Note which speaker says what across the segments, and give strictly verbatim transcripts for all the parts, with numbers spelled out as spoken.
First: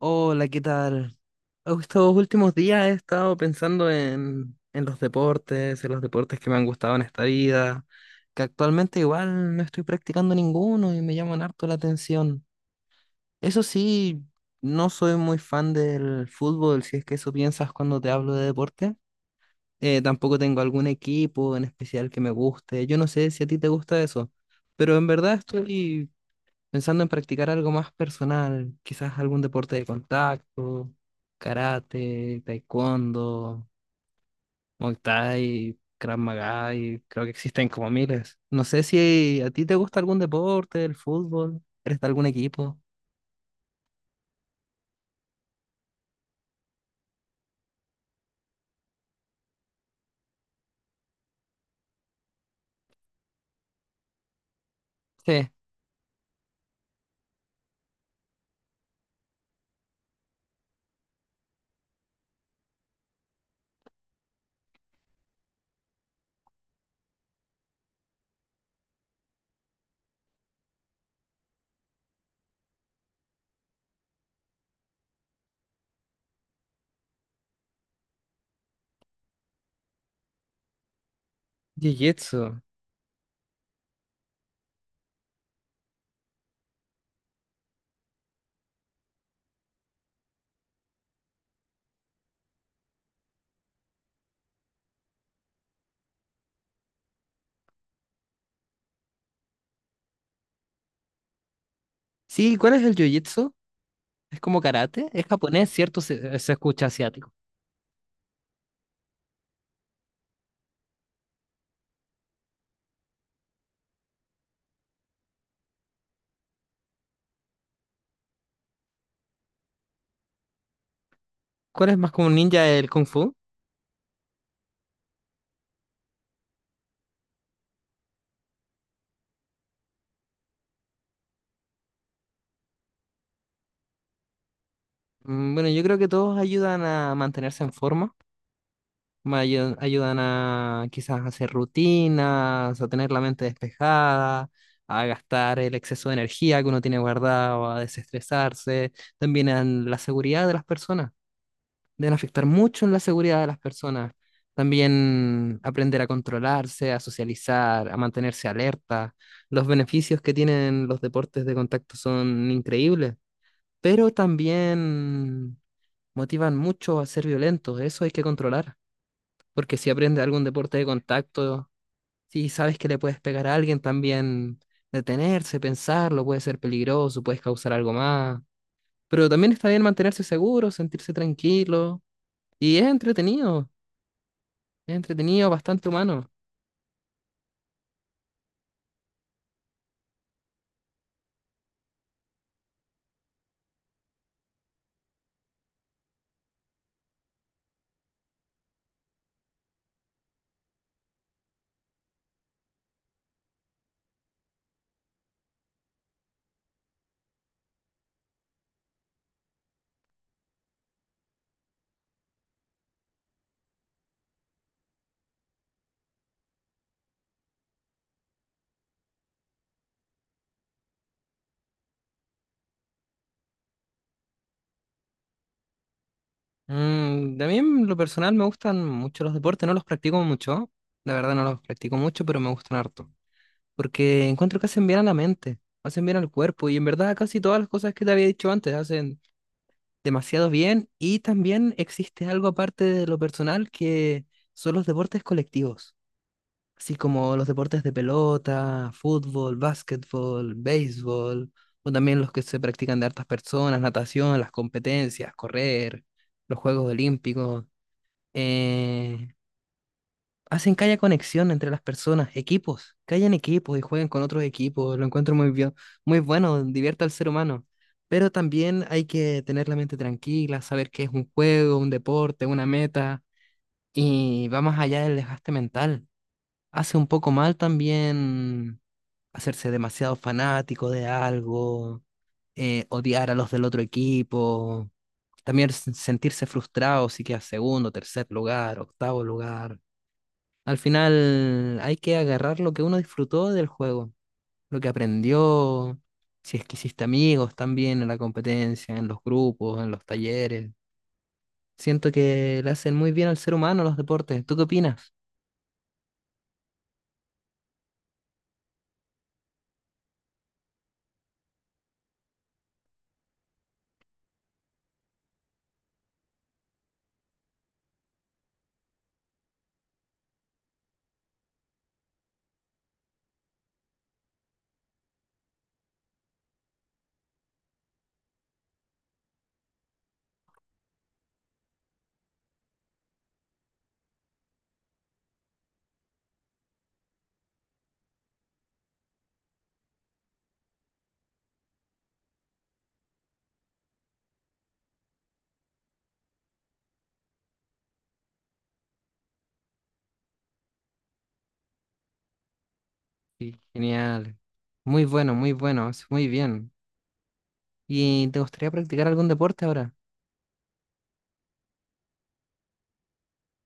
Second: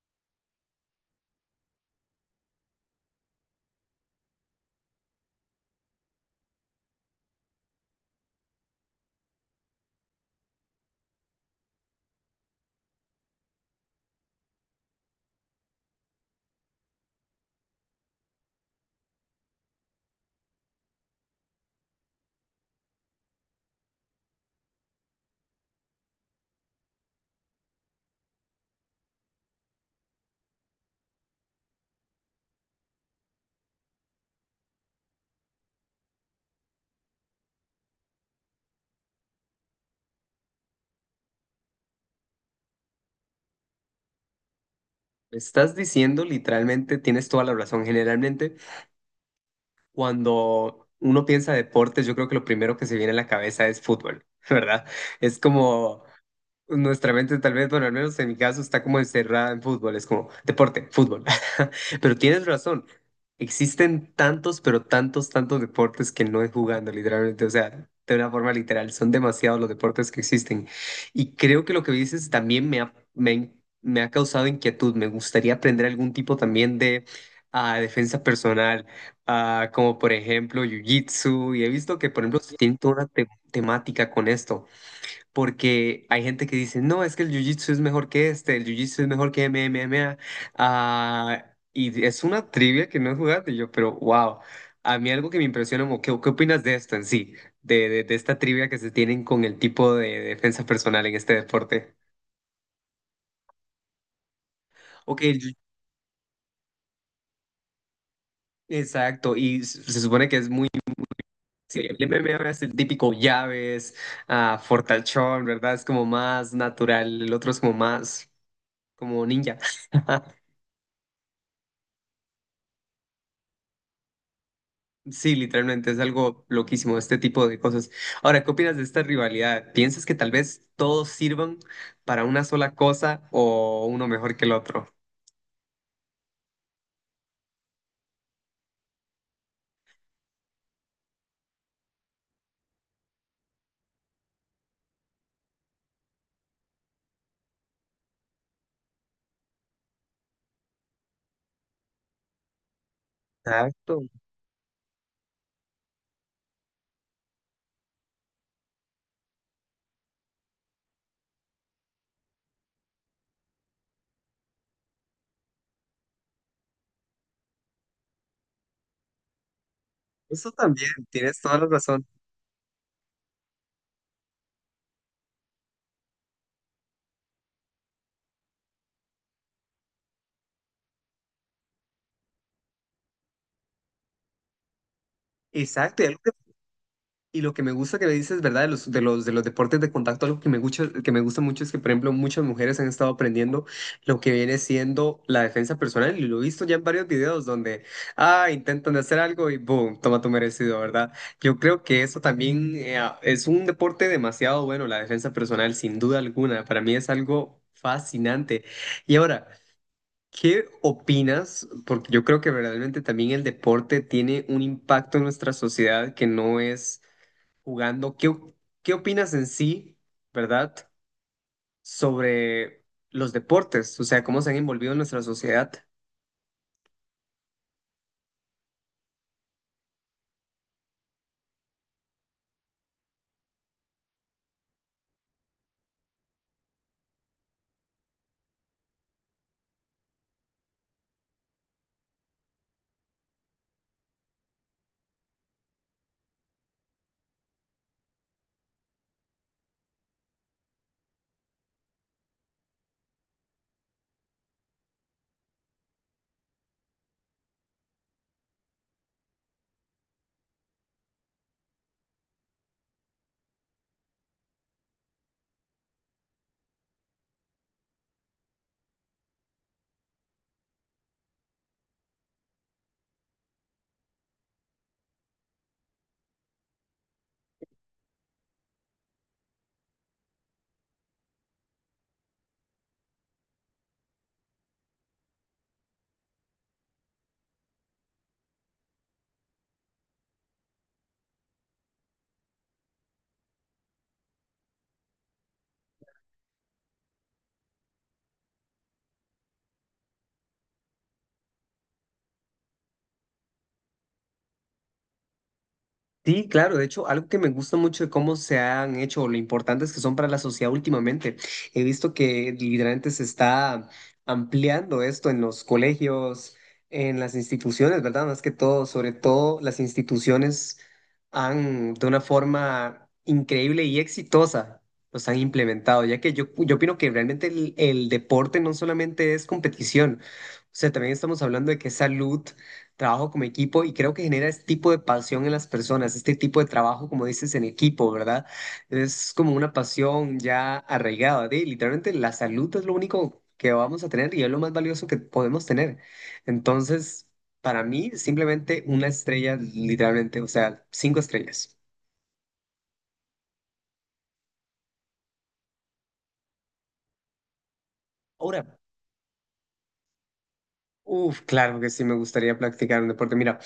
Speaker 1: Hola, ¿qué tal? Estos últimos días he estado pensando en, en los deportes, en los deportes que me han gustado en esta vida, que actualmente igual no estoy practicando ninguno y me llaman harto la atención. Eso sí, no soy muy fan del fútbol, si es que eso piensas cuando te hablo de deporte. Eh, tampoco tengo algún equipo en especial que me guste. Yo no sé si a ti te gusta eso, pero en verdad estoy pensando en practicar algo más personal, quizás algún deporte de contacto, karate, taekwondo, muay thai, krav maga, y creo que existen como miles. No sé si a ti te gusta algún deporte, el fútbol, eres de algún equipo.
Speaker 2: Estás diciendo literalmente, tienes toda la razón. Generalmente, cuando uno piensa deportes, yo creo que lo primero que se viene a la cabeza es fútbol, ¿verdad? Es
Speaker 1: Sí,
Speaker 2: como nuestra mente tal vez, bueno, al menos en mi caso está como encerrada en fútbol, es como deporte, fútbol. Pero tienes razón, existen tantos, pero tantos, tantos deportes que no es jugando, literalmente, o sea, de una forma literal, son demasiados los deportes que existen. Y creo que lo que dices también me ha, me, me ha causado inquietud, me gustaría aprender algún tipo también de ah, defensa personal, ah, como por ejemplo Jiu-Jitsu, y he visto que por ejemplo
Speaker 1: jiu-jitsu.
Speaker 2: tienen toda una te- temática con esto porque hay gente que dice, no, es que el jiu-jitsu es mejor que este, el jiu-jitsu es mejor que M M A. Ah, y es una trivia que no he jugado y yo, pero wow, a mí algo que me impresiona, como, ¿qué, qué opinas de esto en sí? De, de, de esta trivia que se tienen con el tipo de defensa personal en este deporte.
Speaker 1: Sí, ¿cuál es el jiu-jitsu? ¿Es como karate?
Speaker 2: Ok,
Speaker 1: Es
Speaker 2: el jiu-
Speaker 1: japonés, ¿cierto? Se, se escucha asiático.
Speaker 2: exacto, y s- se supone que es muy... sí, el M M A es el típico llaves, ah, fortachón, ¿verdad? Es como más natural, el otro es como más como ninja.
Speaker 1: ¿Cuál es más como un ninja el kung fu?
Speaker 2: Sí, literalmente es algo loquísimo este tipo de cosas. Ahora, ¿qué opinas de esta rivalidad? ¿Piensas que tal vez todos sirvan para una sola cosa o uno mejor que el otro?
Speaker 1: Mm, bueno, yo creo que todos ayudan a mantenerse en forma. Me ayu- ayudan a quizás hacer rutinas, a tener la mente despejada, a gastar el exceso de energía que uno tiene guardado, a desestresarse. También en la seguridad de las personas, deben afectar mucho en la seguridad de las
Speaker 2: Exacto,
Speaker 1: personas. También aprender a controlarse, a socializar, a mantenerse alerta. Los beneficios que tienen los deportes de contacto son increíbles, pero también motivan mucho a ser violentos. Eso hay que controlar porque si aprendes algún
Speaker 2: eso
Speaker 1: deporte de
Speaker 2: también, tienes toda la
Speaker 1: contacto,
Speaker 2: razón.
Speaker 1: si sabes que le puedes pegar a alguien, también detenerse, pensarlo, puede ser peligroso, puedes causar algo más. Pero también está bien mantenerse seguro, sentirse tranquilo. Y es entretenido, es entretenido, bastante
Speaker 2: Exacto, y algo
Speaker 1: humano.
Speaker 2: que y lo que me gusta que me dices, ¿verdad? De los, de los, de los deportes de contacto, algo que me gusta, que me gusta mucho es que, por ejemplo, muchas mujeres han estado aprendiendo lo que viene siendo la defensa personal. Y lo he visto ya en varios videos donde, ah, intentan de hacer algo y boom, toma tu merecido, ¿verdad? Yo creo que eso también eh, ah, es un deporte demasiado bueno, la defensa personal, sin duda alguna. Para mí es algo fascinante. Y ahora... ¿Qué opinas? Porque yo creo que verdaderamente también el deporte tiene un impacto en nuestra sociedad que no es jugando. ¿Qué, o- qué opinas en sí, verdad, sobre los deportes? O sea, cómo se han envolvido en nuestra sociedad.
Speaker 1: Mm, también lo personal me gustan mucho los deportes, no los practico mucho, la verdad no los practico mucho, pero me gustan harto. Porque encuentro que hacen bien a la mente, hacen bien al cuerpo y en verdad casi todas las cosas que te había dicho antes hacen demasiado bien y también existe algo aparte de lo personal que son los deportes colectivos, así como los deportes de pelota, fútbol, básquetbol, béisbol, o también los que se practican de hartas personas, natación, las competencias, correr, los Juegos Olímpicos. Eh, Hacen que haya conexión entre las personas, equipos, que hayan equipos y jueguen con otros equipos, lo encuentro muy bien, muy bueno, divierte al ser humano. Pero también hay que tener la mente tranquila, saber que es un juego, un deporte, una meta, y va más allá del desgaste mental. Hace un poco mal también hacerse demasiado fanático de algo, eh, odiar a los del otro equipo, también s- sentirse frustrado si quedas segundo, tercer lugar, octavo lugar. Al final hay que agarrar lo que uno disfrutó del juego, lo que aprendió, si es que hiciste amigos también en la competencia, en los grupos, en los talleres. Siento que le hacen muy bien al ser humano los deportes. ¿Tú qué opinas?
Speaker 2: Sí, claro, de hecho, algo que me gusta mucho de cómo se han hecho, o lo importantes que son para la sociedad últimamente. He visto que literalmente se está ampliando esto en los colegios, en las instituciones, ¿verdad? Más que todo, sobre todo las instituciones han, de una forma increíble y exitosa, los han implementado, ya que yo, yo opino que realmente el el deporte no solamente es competición, o sea, también estamos hablando de que es salud, trabajo como equipo y creo que genera este tipo de pasión en las personas, este tipo de trabajo, como dices, en equipo, ¿verdad? Es como una pasión ya arraigada, de literalmente la salud es lo único que vamos a tener y es lo más valioso que podemos tener. Entonces, para mí, simplemente una estrella, literalmente, o sea, cinco estrellas.
Speaker 1: Sí, genial. Muy bueno, muy bueno, es muy bien. ¿Y te
Speaker 2: Ahora,
Speaker 1: gustaría practicar algún deporte ahora?
Speaker 2: uff, claro que sí me gustaría practicar un deporte. Mira,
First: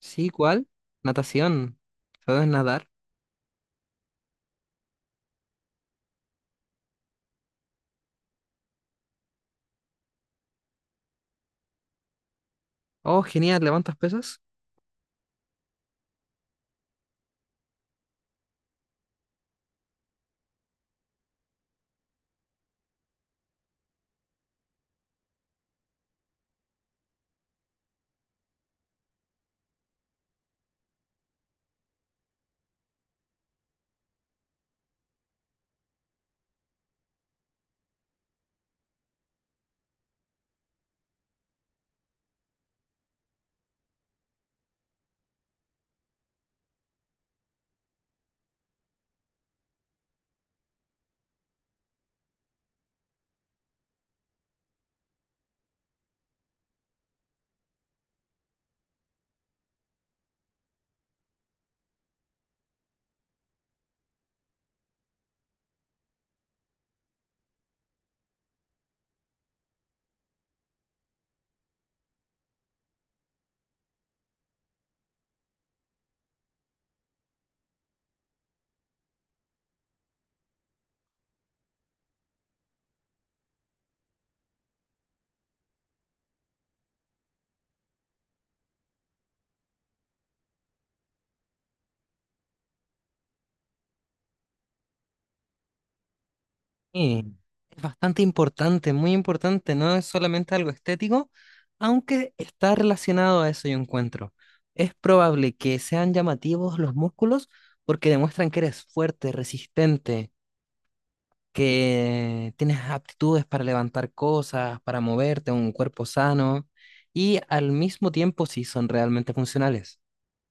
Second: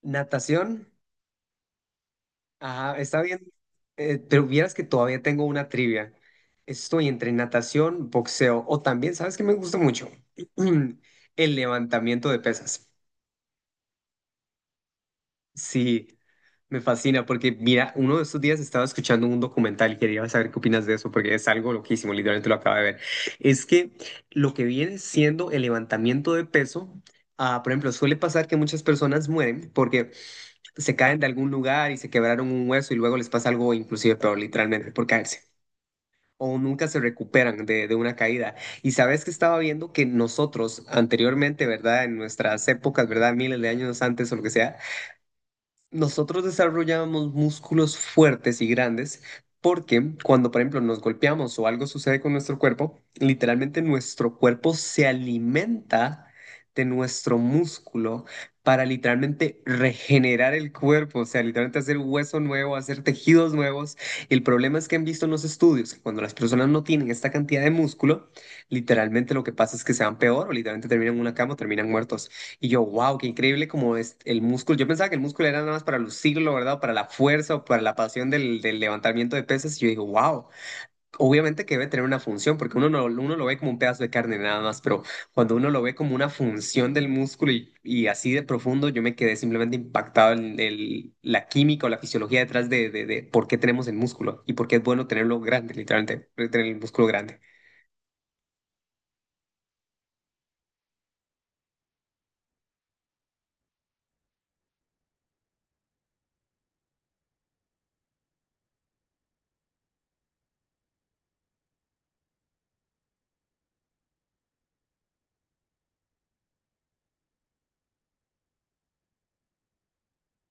Speaker 1: Sí, ¿cuál?
Speaker 2: natación.
Speaker 1: Natación. ¿Sabes nadar?
Speaker 2: Ajá, está bien. Eh, pero vieras que todavía tengo una trivia. Estoy entre natación, boxeo o también, ¿sabes qué me gusta mucho? El levantamiento de pesas.
Speaker 1: Oh, genial, ¿levantas pesas?
Speaker 2: Sí, me fascina porque mira, uno de estos días estaba escuchando un documental y quería saber qué opinas de eso porque es algo loquísimo, literalmente lo acabo de ver. Es que lo que viene siendo el levantamiento de peso, ah, por ejemplo, suele pasar que muchas personas mueren porque se caen de algún lugar y se quebraron un hueso y luego les pasa algo inclusive peor, literalmente, por caerse. O nunca se recuperan de, de una caída. Y sabes que estaba viendo que nosotros anteriormente, ¿verdad? En nuestras épocas, ¿verdad? Miles de años antes o lo que sea, nosotros desarrollamos músculos fuertes y grandes porque cuando, por ejemplo, nos golpeamos o algo sucede con nuestro cuerpo, literalmente nuestro cuerpo se alimenta de nuestro músculo para literalmente regenerar el cuerpo, o sea, literalmente hacer hueso nuevo, hacer tejidos nuevos. El problema es que han visto en los estudios que cuando las personas no tienen esta cantidad de músculo, literalmente lo que pasa es que se van peor o literalmente terminan en una cama o terminan muertos. Y yo, wow, qué increíble como es el músculo. Yo pensaba que el músculo era nada más para lucirlo, ¿verdad? Para la fuerza o para la pasión del, del levantamiento de pesas. Y yo digo, wow, obviamente que debe tener una función, porque uno, no, uno lo ve como un pedazo de carne nada más, pero cuando uno lo ve como una función del músculo y, y así de profundo, yo me quedé simplemente impactado en el, la química o la fisiología detrás de, de, de por qué tenemos el músculo y por qué es bueno tenerlo grande, literalmente, tener el músculo
Speaker 1: Sí,
Speaker 2: grande.
Speaker 1: es bastante importante, muy importante, no es solamente algo estético, aunque está relacionado a eso yo encuentro. Es probable que sean llamativos los músculos porque demuestran que eres fuerte, resistente, que tienes aptitudes para levantar cosas, para moverte, un cuerpo sano y al mismo tiempo si son realmente funcionales.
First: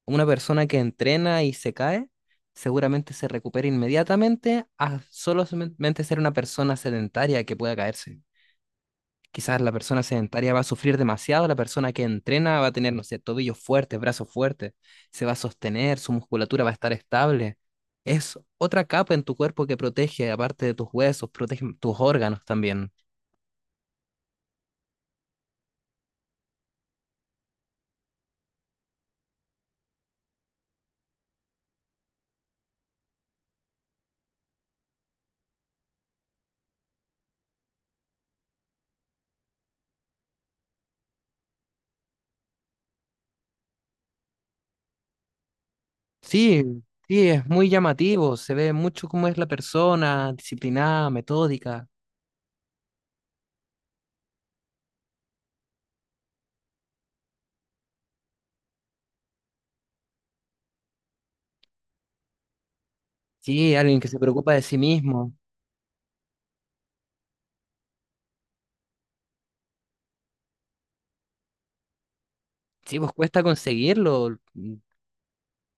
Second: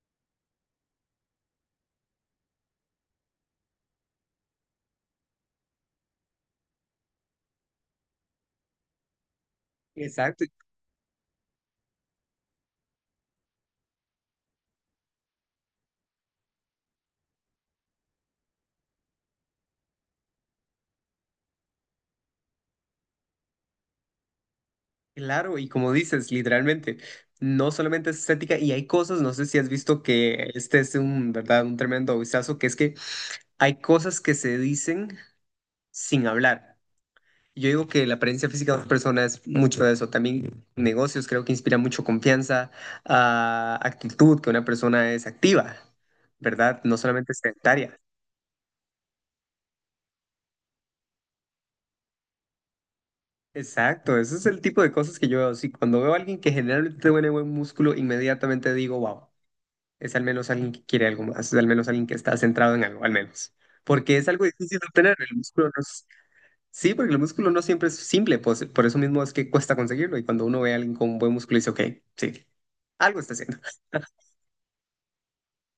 Speaker 1: Una persona que entrena y se cae, seguramente se recupera inmediatamente a solamente ser una persona sedentaria que pueda caerse. Quizás la persona
Speaker 2: Exacto,
Speaker 1: sedentaria va a sufrir demasiado, la persona que entrena va a tener, no sé, tobillos fuertes, brazos fuertes, se va a sostener, su musculatura va a estar estable. Es otra capa en tu cuerpo que protege, aparte de tus huesos, protege tus órganos también.
Speaker 2: claro, y como dices, literalmente, no solamente es estética, y hay cosas, no sé si has visto que este es un, ¿verdad? Un tremendo vistazo, que es que hay cosas que se dicen sin hablar. Yo digo que la apariencia física de una persona es mucho de eso. También negocios creo que inspira mucho confianza, ah, actitud, que una persona es activa,
Speaker 1: Sí,
Speaker 2: ¿verdad? No
Speaker 1: sí,
Speaker 2: solamente
Speaker 1: es muy
Speaker 2: sedentaria.
Speaker 1: llamativo, se ve mucho cómo es la persona, disciplinada, metódica.
Speaker 2: Exacto, ese es el tipo de cosas que yo veo. Sí, cuando veo a alguien que generalmente tiene buen músculo, inmediatamente digo, wow, es al menos alguien que quiere algo más, es al menos alguien que está centrado en algo, al menos.
Speaker 1: Sí, alguien que
Speaker 2: Porque
Speaker 1: se
Speaker 2: es algo
Speaker 1: preocupa de sí
Speaker 2: difícil de obtener,
Speaker 1: mismo.
Speaker 2: el músculo no es- sí, porque el músculo no siempre es simple, pues, por eso mismo es que cuesta conseguirlo. Y cuando uno ve a alguien con buen músculo, dice, ok, sí,
Speaker 1: Sí, pues
Speaker 2: algo está
Speaker 1: cuesta
Speaker 2: haciendo.
Speaker 1: conseguirlo. Mm,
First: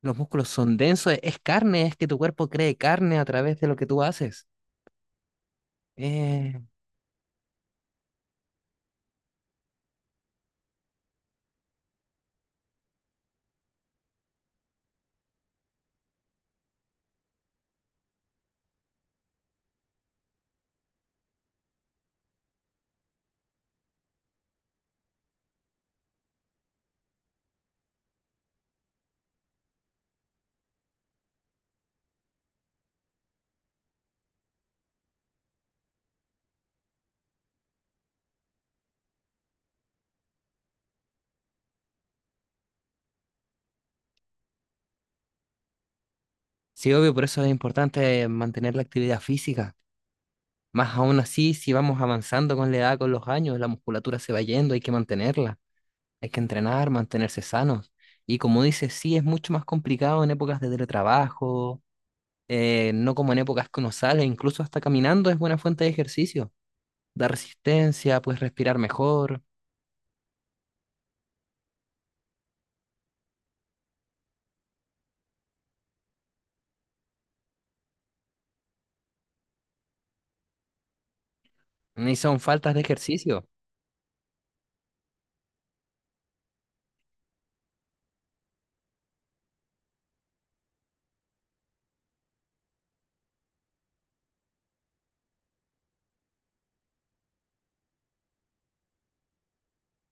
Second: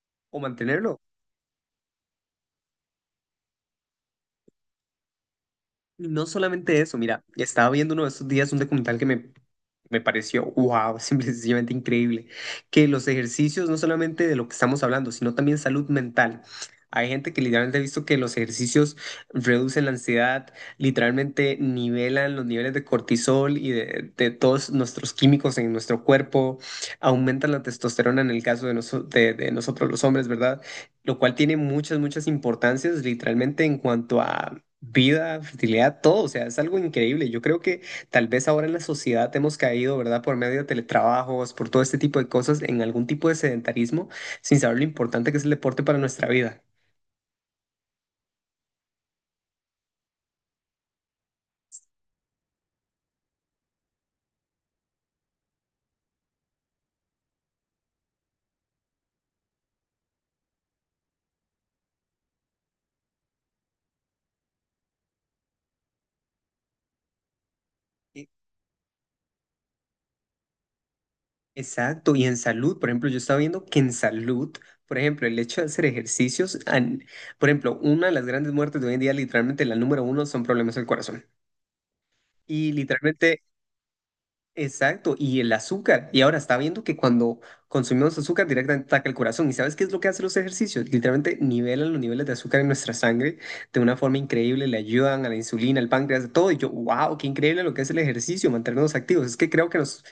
Speaker 1: los
Speaker 2: O
Speaker 1: músculos son
Speaker 2: mantenerlo,
Speaker 1: densos, e- es carne, es que tu cuerpo cree carne a través de lo que tú haces.
Speaker 2: y no
Speaker 1: Eh,
Speaker 2: solamente eso, mira, estaba viendo uno de estos días un documental que me, me pareció, wow, simplemente increíble, que los ejercicios, no solamente de lo que estamos hablando, sino también salud mental. Hay gente que literalmente ha visto que los ejercicios reducen la ansiedad, literalmente nivelan los niveles de cortisol y de, de todos nuestros químicos en nuestro cuerpo, aumentan la testosterona en el caso de, noso- de de nosotros los hombres, ¿verdad? Lo cual tiene muchas, muchas importancias literalmente en cuanto a vida, fertilidad, todo, o sea, es algo increíble. Yo creo que tal vez ahora en la sociedad hemos caído, ¿verdad? Por medio de teletrabajos, por todo este tipo de cosas, en algún tipo de sedentarismo, sin saber lo importante que es el deporte para nuestra vida.
Speaker 1: sí, obvio, por eso es importante mantener la actividad física. Más aún así, si vamos avanzando con la edad, con los años, la musculatura se va yendo, hay que mantenerla. Hay que entrenar, mantenerse sanos. Y como dices, sí, es mucho más complicado en épocas de teletrabajo, eh, no como en épocas que uno sale, incluso hasta caminando es buena fuente de ejercicio. Da resistencia,
Speaker 2: E-
Speaker 1: puedes respirar mejor.
Speaker 2: Exacto, y en salud, por ejemplo, yo estaba viendo que en salud, por ejemplo, el hecho de hacer ejercicios, an- por ejemplo, una de las grandes muertes de hoy en día, literalmente la número uno, son problemas del corazón.
Speaker 1: Ni son
Speaker 2: Y
Speaker 1: faltas de
Speaker 2: literalmente
Speaker 1: ejercicio.
Speaker 2: exacto, y el azúcar. Y ahora está viendo que cuando consumimos azúcar directamente ataca el corazón. ¿Y sabes qué es lo que hacen los ejercicios? Literalmente nivelan los niveles de azúcar en nuestra sangre de una forma increíble, le ayudan a la insulina, al páncreas, a todo. Y yo, wow, qué increíble lo que es el ejercicio, mantenernos activos. Es que creo que nos,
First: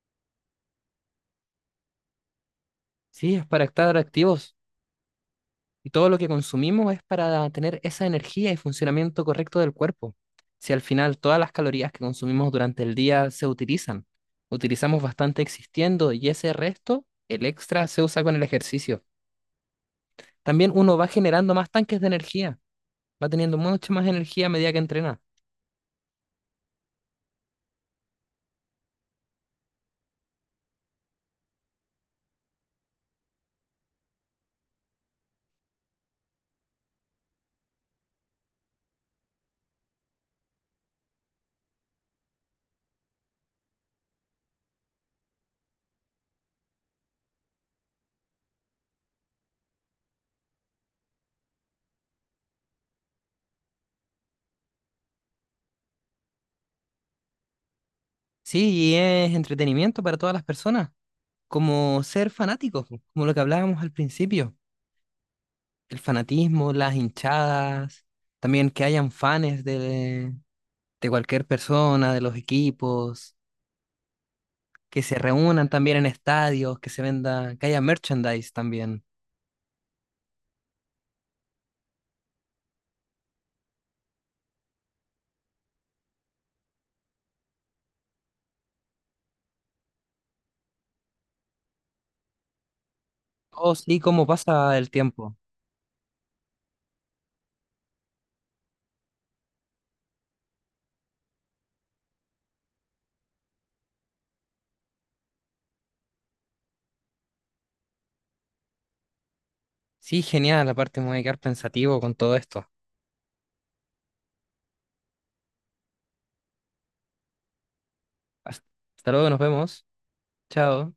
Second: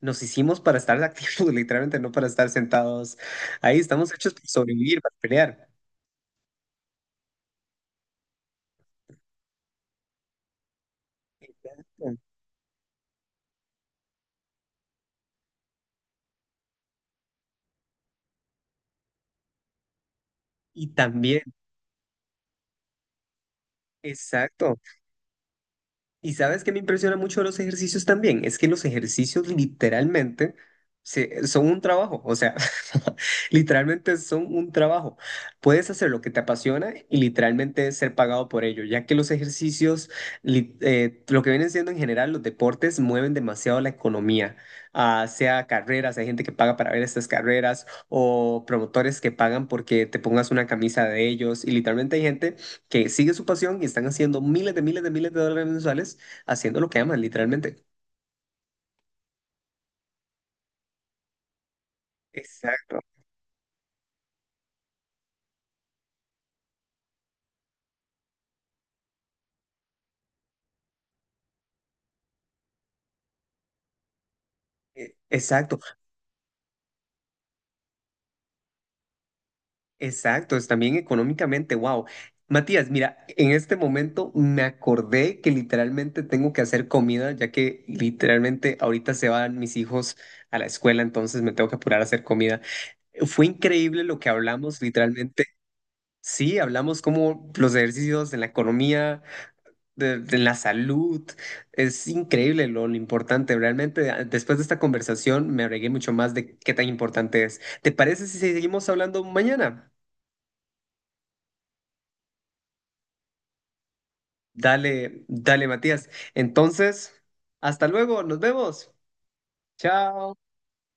Speaker 2: nos hicimos para estar activos, literalmente, no para estar sentados.
Speaker 1: Sí, es para
Speaker 2: Ahí
Speaker 1: estar
Speaker 2: estamos hechos para
Speaker 1: activos.
Speaker 2: sobrevivir, para pelear.
Speaker 1: Y todo lo que consumimos es para tener esa energía y funcionamiento correcto del cuerpo. Si al final todas las calorías que consumimos durante el día se utilizan, utilizamos bastante existiendo y ese resto, el extra, se usa con el ejercicio. También
Speaker 2: Y
Speaker 1: uno va
Speaker 2: también,
Speaker 1: generando más tanques de energía, va teniendo mucha más energía a medida que
Speaker 2: exacto.
Speaker 1: entrena.
Speaker 2: Y sabes que me impresiona mucho de los ejercicios también, es que los ejercicios literalmente se- son un trabajo, o sea, literalmente son un trabajo. Puedes hacer lo que te apasiona y literalmente ser pagado por ello, ya que los ejercicios, li- eh, lo que vienen siendo en general los deportes, mueven demasiado la economía, ah, sea carreras, hay gente que paga para ver estas carreras o promotores que pagan porque te pongas una camisa de ellos y literalmente hay gente que sigue su pasión y están haciendo miles de miles de miles de dólares mensuales haciendo lo que aman, literalmente.
Speaker 1: Sí, y es entretenimiento para todas las personas, como ser fanáticos,
Speaker 2: Exacto,
Speaker 1: como lo que hablábamos al principio. El fanatismo, las hinchadas, también que hayan fans de, de cualquier persona, de los equipos, que se
Speaker 2: e-
Speaker 1: reúnan
Speaker 2: exacto,
Speaker 1: también en estadios, que se venda, que haya merchandise también.
Speaker 2: exacto. Es también económicamente, wow. Matías, mira, en este momento me acordé que literalmente tengo que hacer comida, ya que literalmente ahorita se van mis hijos a la escuela, entonces me tengo que apurar a hacer comida. Fue
Speaker 1: Oh, sí,
Speaker 2: increíble lo
Speaker 1: cómo
Speaker 2: que
Speaker 1: pasa
Speaker 2: hablamos,
Speaker 1: el tiempo.
Speaker 2: literalmente. Sí, hablamos como los ejercicios en la economía, de, de la salud. Es increíble lo, lo importante. Realmente, a- después de esta conversación, me agregué mucho más de qué tan importante es. ¿Te parece si seguimos hablando mañana?
Speaker 1: Sí, genial, aparte me voy a quedar pensativo con todo esto.
Speaker 2: Dale, dale, Matías. Entonces, hasta luego, nos
Speaker 1: Hasta
Speaker 2: vemos.
Speaker 1: Hasta luego, nos vemos.
Speaker 2: Chao.
Speaker 1: Chao.